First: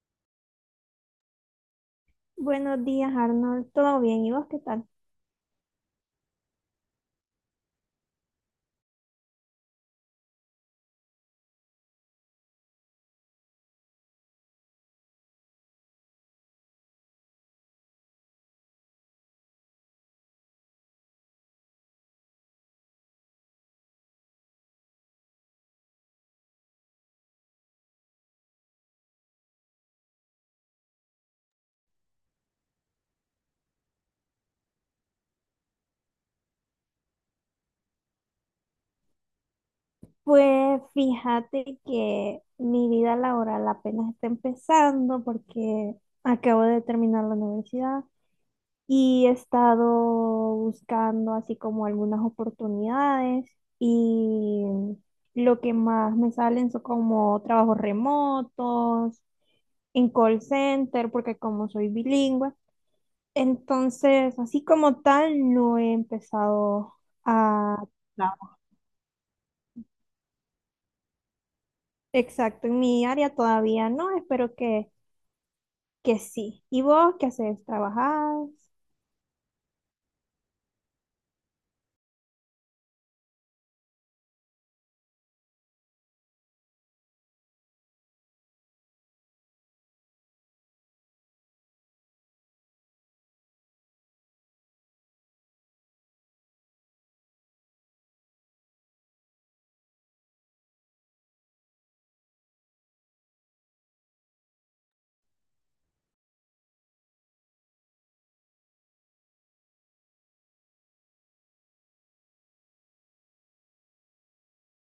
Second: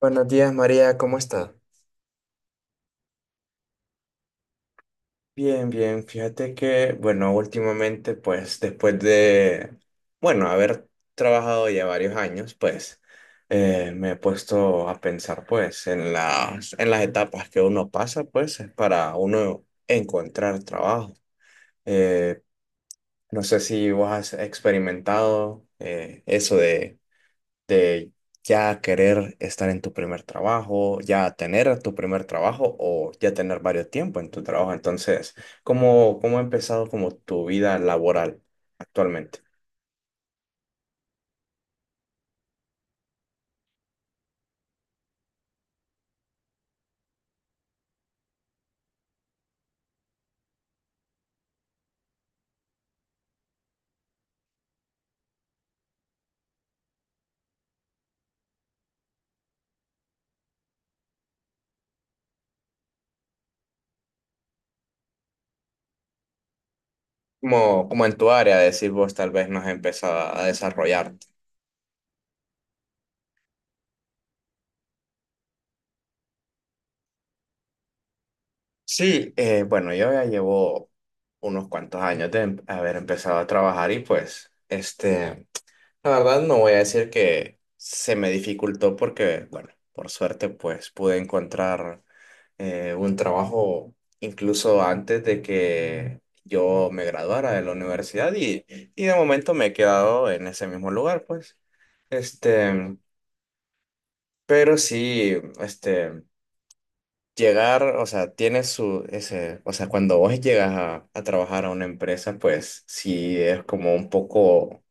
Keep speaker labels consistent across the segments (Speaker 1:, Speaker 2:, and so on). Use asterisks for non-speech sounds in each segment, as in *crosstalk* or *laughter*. Speaker 1: Buenos días, María, ¿cómo estás?
Speaker 2: Buenos días, Arnold. ¿Todo bien? ¿Y vos qué tal?
Speaker 1: Bien, bien, fíjate que, bueno, últimamente, pues después de, bueno, haber trabajado ya varios años, pues me he puesto a pensar, pues, en las etapas que uno pasa, pues, para uno encontrar trabajo. Eh, no sé si vos has experimentado eso de ya querer estar en tu primer trabajo, ya tener tu primer trabajo o ya tener varios tiempo en tu trabajo. Entonces, ¿cómo ha empezado como tu vida laboral actualmente?
Speaker 2: Pues fíjate que mi vida laboral apenas está empezando porque acabo de terminar la universidad y he estado buscando así como algunas oportunidades y lo que más me salen son como trabajos remotos, en call center, porque como soy bilingüe, entonces así como tal no he empezado a.
Speaker 1: Como en tu área, decir vos tal vez no has empezado a desarrollarte.
Speaker 2: Exacto, en mi área todavía no, espero que sí. ¿Y vos qué haces? ¿Trabajás?
Speaker 1: Sí, bueno, yo ya llevo unos cuantos años de haber empezado a trabajar y pues, la verdad no voy a decir que se me dificultó porque, bueno, por suerte pues pude encontrar un trabajo incluso antes de que yo me graduara de la universidad y de momento me he quedado en ese mismo lugar pues. Este, pero sí, llegar, o sea, tiene su, ese, o sea, cuando vos llegas a trabajar a una empresa pues sí es como un poco.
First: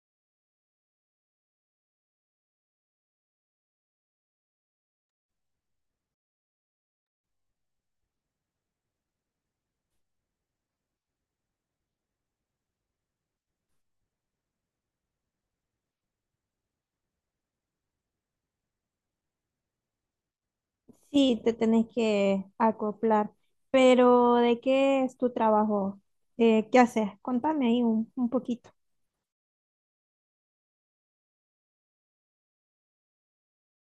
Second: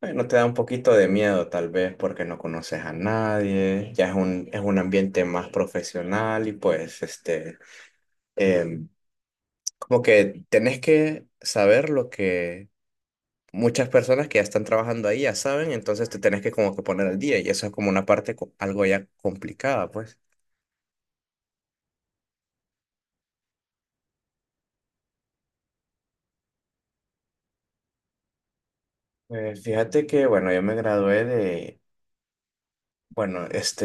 Speaker 1: Bueno, te da un poquito de miedo tal vez porque no conoces a nadie, ya es es un ambiente más profesional y pues em, como que tenés que saber lo que muchas personas que ya están trabajando ahí ya saben, entonces te tenés que como que poner al día y eso es como una parte algo ya complicada, pues.
Speaker 2: Sí, te tenés que acoplar, pero ¿de qué es tu trabajo? ¿Qué haces? Contame ahí un poquito.
Speaker 1: Fíjate que, bueno, yo me gradué de, bueno,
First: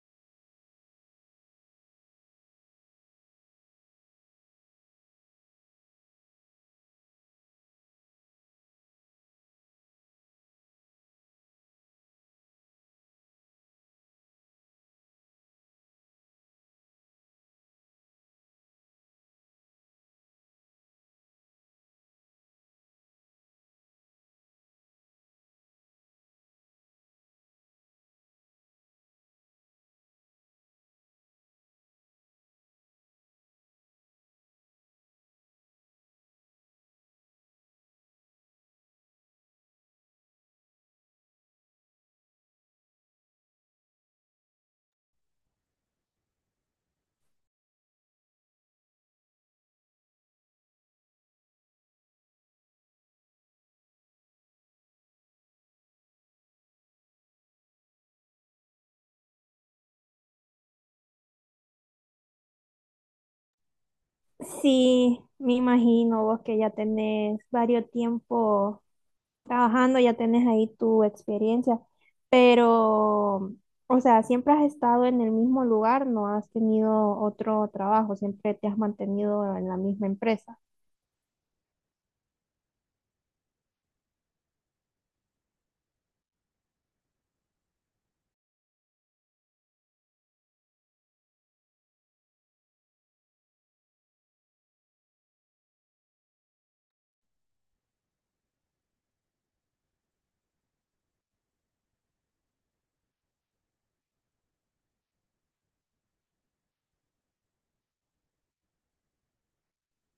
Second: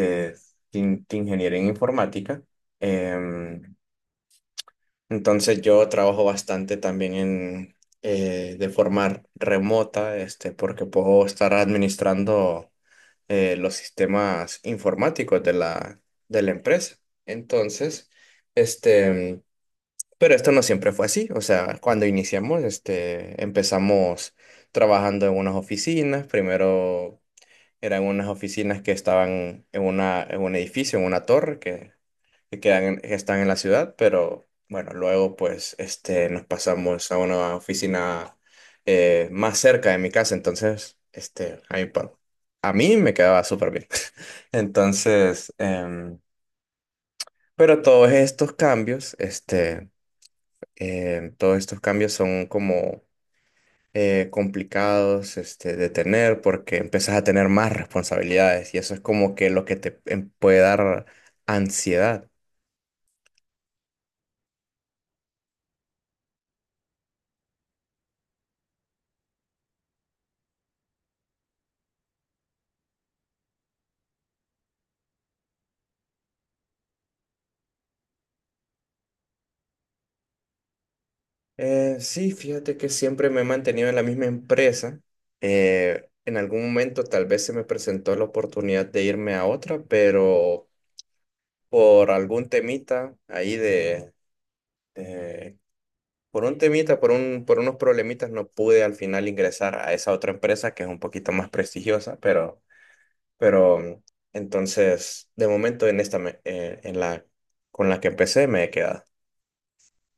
Speaker 1: de de ingeniería en informática. Entonces yo trabajo bastante también en, de forma remota, porque puedo estar administrando los sistemas informáticos de de la empresa. Entonces, este, pero esto no siempre fue así. O sea, cuando iniciamos, empezamos trabajando en unas oficinas. Primero eran unas oficinas que estaban en en un edificio, en una torre, que quedan que están en la ciudad, pero bueno, luego pues nos pasamos a una oficina, más cerca de mi casa, entonces a mí, a mí me quedaba súper bien. *laughs* Entonces, pero todos estos cambios, todos estos cambios son como complicados, de tener porque empiezas a tener más responsabilidades y eso es como que lo que te puede dar ansiedad.
Speaker 2: Sí, me imagino vos que ya tenés varios tiempo trabajando, ya tenés ahí tu experiencia, pero, o sea, siempre has estado en el mismo lugar, no has tenido otro trabajo, siempre te has mantenido en la misma empresa.
Speaker 1: Sí, fíjate que siempre me he mantenido en la misma empresa. En algún momento tal vez se me presentó la oportunidad de irme a otra, pero por algún temita ahí de, por un temita, por por unos problemitas no pude al final ingresar a esa otra empresa que es un poquito más prestigiosa, pero entonces de momento en esta, con la que empecé me he quedado.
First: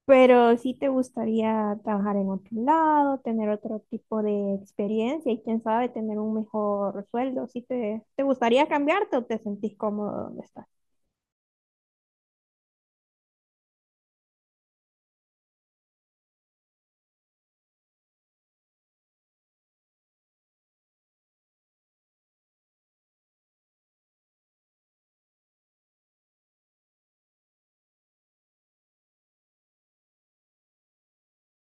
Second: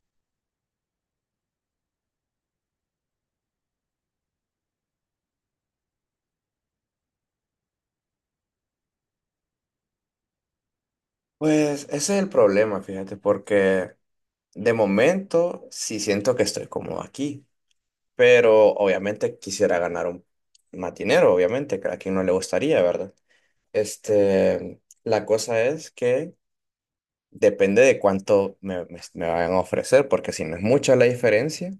Speaker 2: Pero sí te gustaría trabajar en otro lado, tener otro tipo de experiencia y quién sabe, tener un mejor sueldo. ¿Sí te gustaría cambiarte o te sentís cómodo donde estás?
Speaker 1: Pues ese es el problema, fíjate, porque de momento, sí siento que estoy cómodo aquí, pero obviamente quisiera más dinero, obviamente, que a quien no le gustaría, ¿verdad? La cosa es que depende de cuánto me vayan a ofrecer, porque si no es mucha la diferencia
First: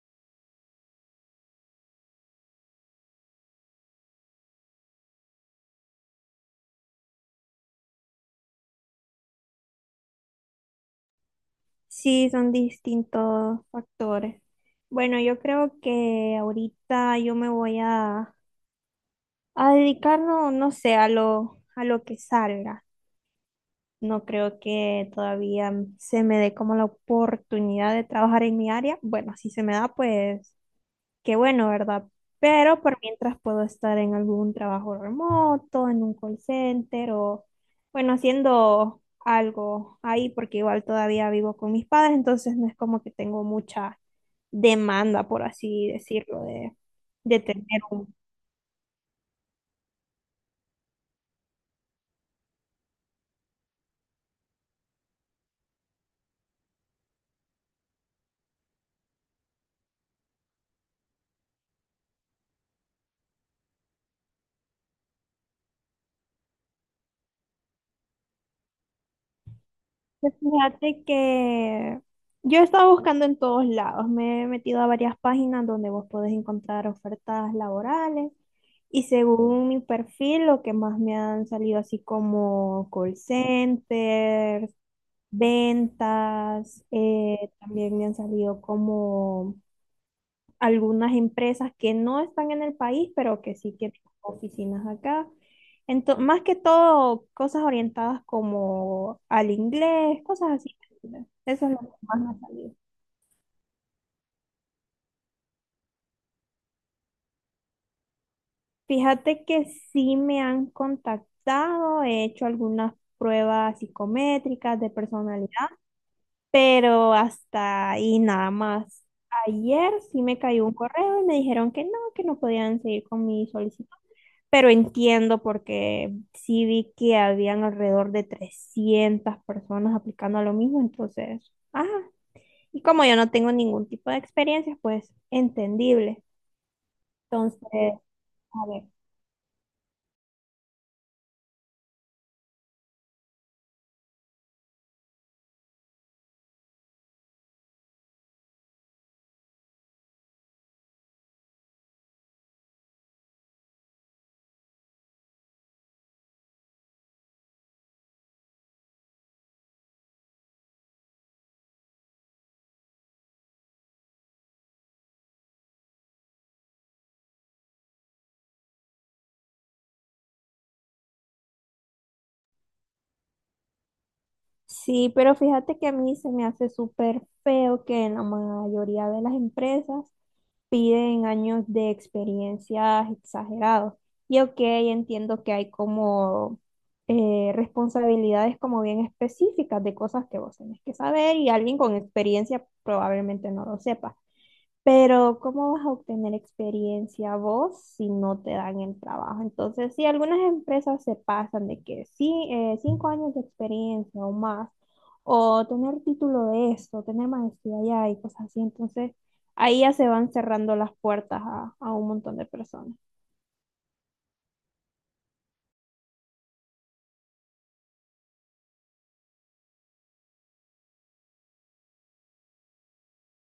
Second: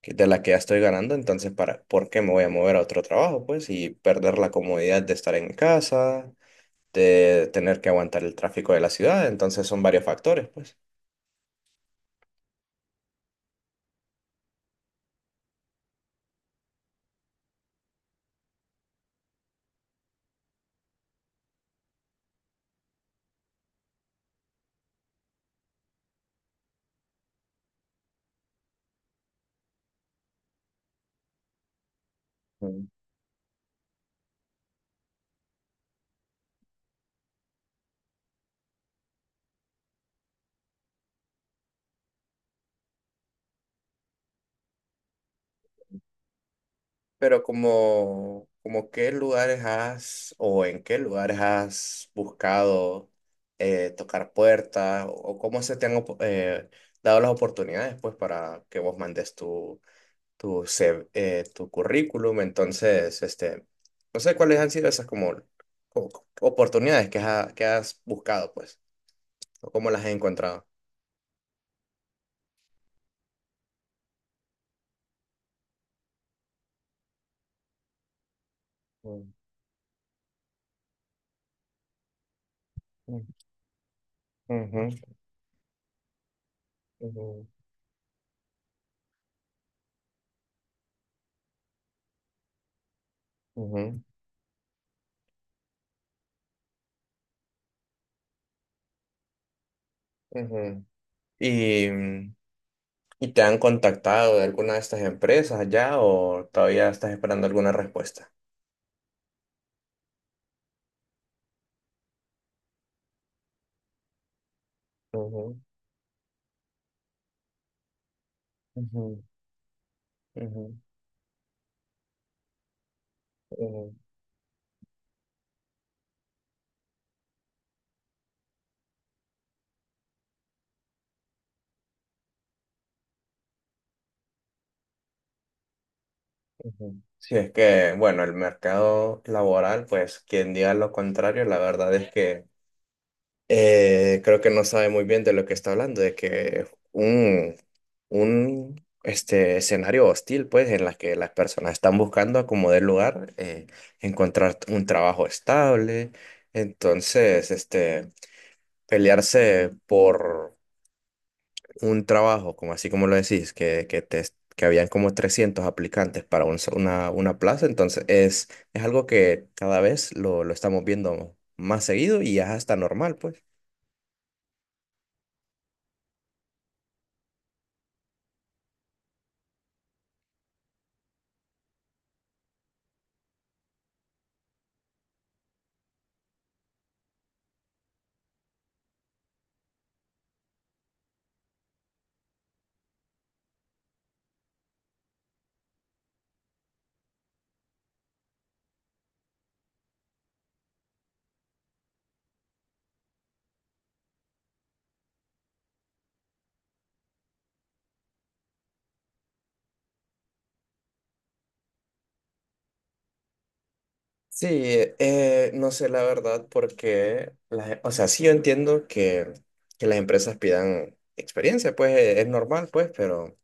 Speaker 1: de la que ya estoy ganando, entonces, ¿por qué me voy a mover a otro trabajo, pues? Y perder la comodidad de estar en mi casa, de tener que aguantar el tráfico de la ciudad, entonces son varios factores, pues.
Speaker 2: Sí, son distintos factores. Bueno, yo creo que ahorita yo me voy a dedicar, no, no sé, a lo que salga. No creo que todavía se me dé como la oportunidad de trabajar en mi área. Bueno, si se me da, pues qué bueno, ¿verdad? Pero por mientras puedo estar en algún trabajo remoto, en un call center o, bueno, haciendo algo ahí, porque igual todavía vivo con mis padres, entonces no es como que tengo mucha demanda, por así decirlo, de
Speaker 1: Pero
Speaker 2: tener un...
Speaker 1: como qué lugares has o en qué lugares has buscado, tocar puertas o cómo se te han dado las oportunidades pues para que vos mandes CV, tu currículum. Entonces, no sé cuáles han sido esas como, como oportunidades que has buscado pues o cómo las has
Speaker 2: Pues
Speaker 1: encontrado.
Speaker 2: fíjate que yo he estado buscando en todos lados, me he metido a varias páginas donde vos podés encontrar ofertas laborales y
Speaker 1: Mm,
Speaker 2: según mi perfil lo que más me han salido así como call
Speaker 1: mm,
Speaker 2: centers,
Speaker 1: ujú,
Speaker 2: ventas,
Speaker 1: ujú,
Speaker 2: también me han salido como algunas empresas que no están en el país, pero que sí que
Speaker 1: ujú,
Speaker 2: tienen oficinas acá. Más que todo, cosas orientadas como al inglés, cosas así.
Speaker 1: ujú.
Speaker 2: Eso es lo que
Speaker 1: Y
Speaker 2: más me ha salido.
Speaker 1: ¿Y ¿te han contactado de alguna de estas empresas ya o todavía estás esperando alguna respuesta?
Speaker 2: Fíjate que sí me han contactado, he hecho algunas pruebas psicométricas de personalidad,
Speaker 1: Ujú,
Speaker 2: pero hasta ahí nada más.
Speaker 1: ujú,
Speaker 2: Ayer sí me cayó un
Speaker 1: ujú,
Speaker 2: correo y me dijeron que no podían seguir con mi solicitud.
Speaker 1: ujú,
Speaker 2: Pero entiendo porque sí vi que habían alrededor de 300 personas aplicando a lo mismo, entonces, ajá. Y como yo no tengo ningún tipo de experiencia, pues entendible.
Speaker 1: ujú. Sí, es que,
Speaker 2: Entonces,
Speaker 1: bueno, el
Speaker 2: a ver.
Speaker 1: mercado laboral, pues quien diga lo contrario, la verdad es que, creo que no sabe muy bien de lo que está hablando, de que un, un escenario hostil, pues, en la que las personas están buscando acomodar lugar, encontrar un trabajo estable. Entonces, pelearse por un trabajo, como así como lo decís, que habían como 300 aplicantes para una plaza, entonces es algo que cada vez lo estamos viendo más seguido y ya está normal, pues.
Speaker 2: Sí, pero fíjate que a mí se me hace súper feo que en la mayoría de las empresas piden años de experiencias exagerados. Y ok, entiendo que hay como responsabilidades como bien específicas de cosas que vos tenés que saber y alguien con experiencia probablemente no lo sepa. Pero ¿cómo vas a obtener experiencia vos si no te dan el trabajo? Entonces, sí, algunas empresas se pasan de que sí, 5 años de experiencia o más, o tener título de esto, tener maestría allá y cosas así. Entonces, ahí ya se van cerrando las puertas a un montón de personas.
Speaker 1: Sí, no sé la verdad porque, o sea, sí yo entiendo que las empresas pidan experiencia, pues es normal, pues, pero,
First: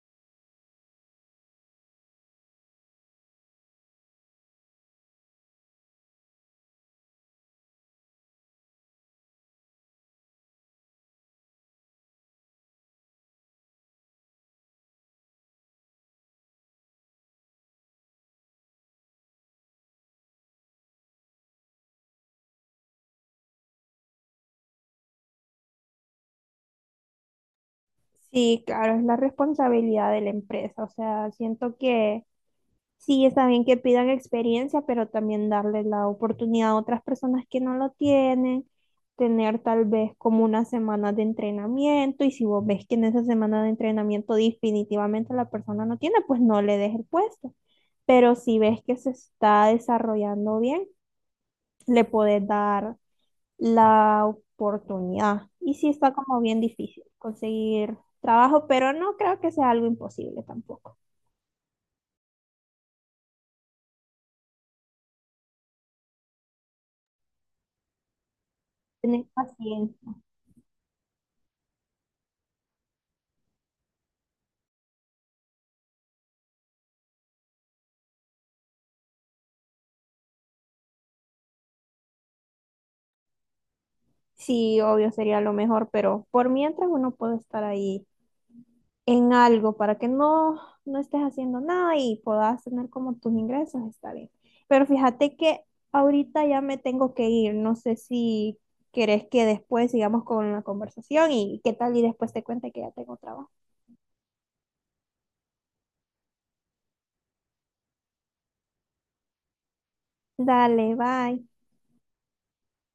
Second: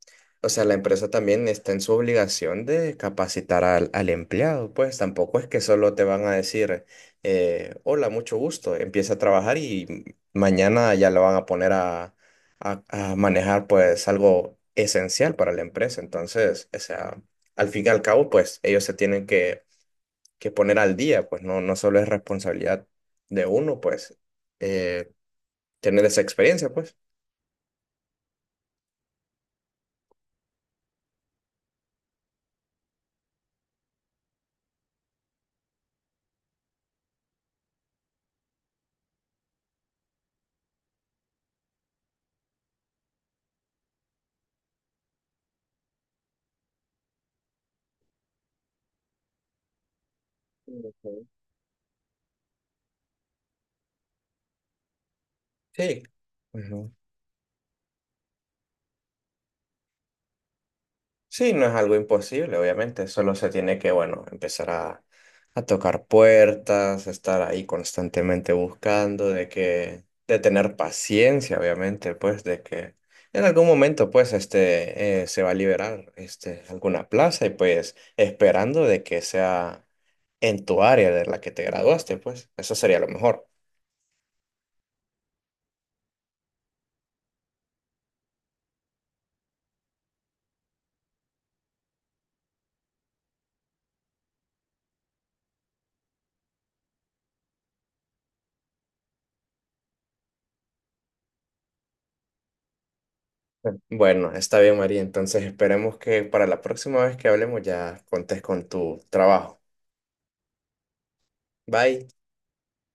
Speaker 1: o sea, la empresa también está en su obligación de capacitar al empleado, pues tampoco es que solo te van a decir, hola, mucho gusto, empieza a trabajar y mañana ya lo van a poner a manejar, pues, algo esencial para la empresa. Entonces, o sea, al fin y al cabo, pues, ellos se tienen que poner al día, pues no, no solo es responsabilidad de uno, pues, eh, tener esa experiencia, pues.
Speaker 2: Sí, claro, es la responsabilidad de la empresa. O sea, siento que sí, está bien que pidan experiencia, pero también darle la oportunidad a otras personas que no lo tienen, tener tal vez como una semana de entrenamiento y si vos ves que en esa semana de entrenamiento definitivamente la persona no tiene, pues no le des el puesto. Pero si ves que se está desarrollando bien,
Speaker 1: Ok.
Speaker 2: le podés dar la oportunidad. Y sí
Speaker 1: Sí.
Speaker 2: está como bien
Speaker 1: Ujú.
Speaker 2: difícil conseguir trabajo, pero no creo que sea algo imposible tampoco.
Speaker 1: Sí, no es algo imposible, obviamente. Solo se tiene que, bueno, empezar a tocar puertas, estar ahí constantemente
Speaker 2: Tenés
Speaker 1: buscando, de que,
Speaker 2: paciencia.
Speaker 1: de tener paciencia, obviamente, pues, de que en algún momento, pues, se va a liberar, alguna plaza y, pues, esperando de que sea en tu área de la que te graduaste, pues, eso sería lo mejor.
Speaker 2: Sí, obvio sería lo mejor, pero por mientras uno puede estar ahí en algo para que no, no estés haciendo nada y puedas tener como tus ingresos, está bien. Pero fíjate que ahorita ya me tengo que ir, no sé si querés que después sigamos con la conversación y qué tal y después te cuente que ya tengo trabajo.
Speaker 1: Bueno, está bien, María. Entonces esperemos que para la próxima vez que hablemos ya contes con tu trabajo.
Speaker 2: Dale, bye.
Speaker 1: Bye.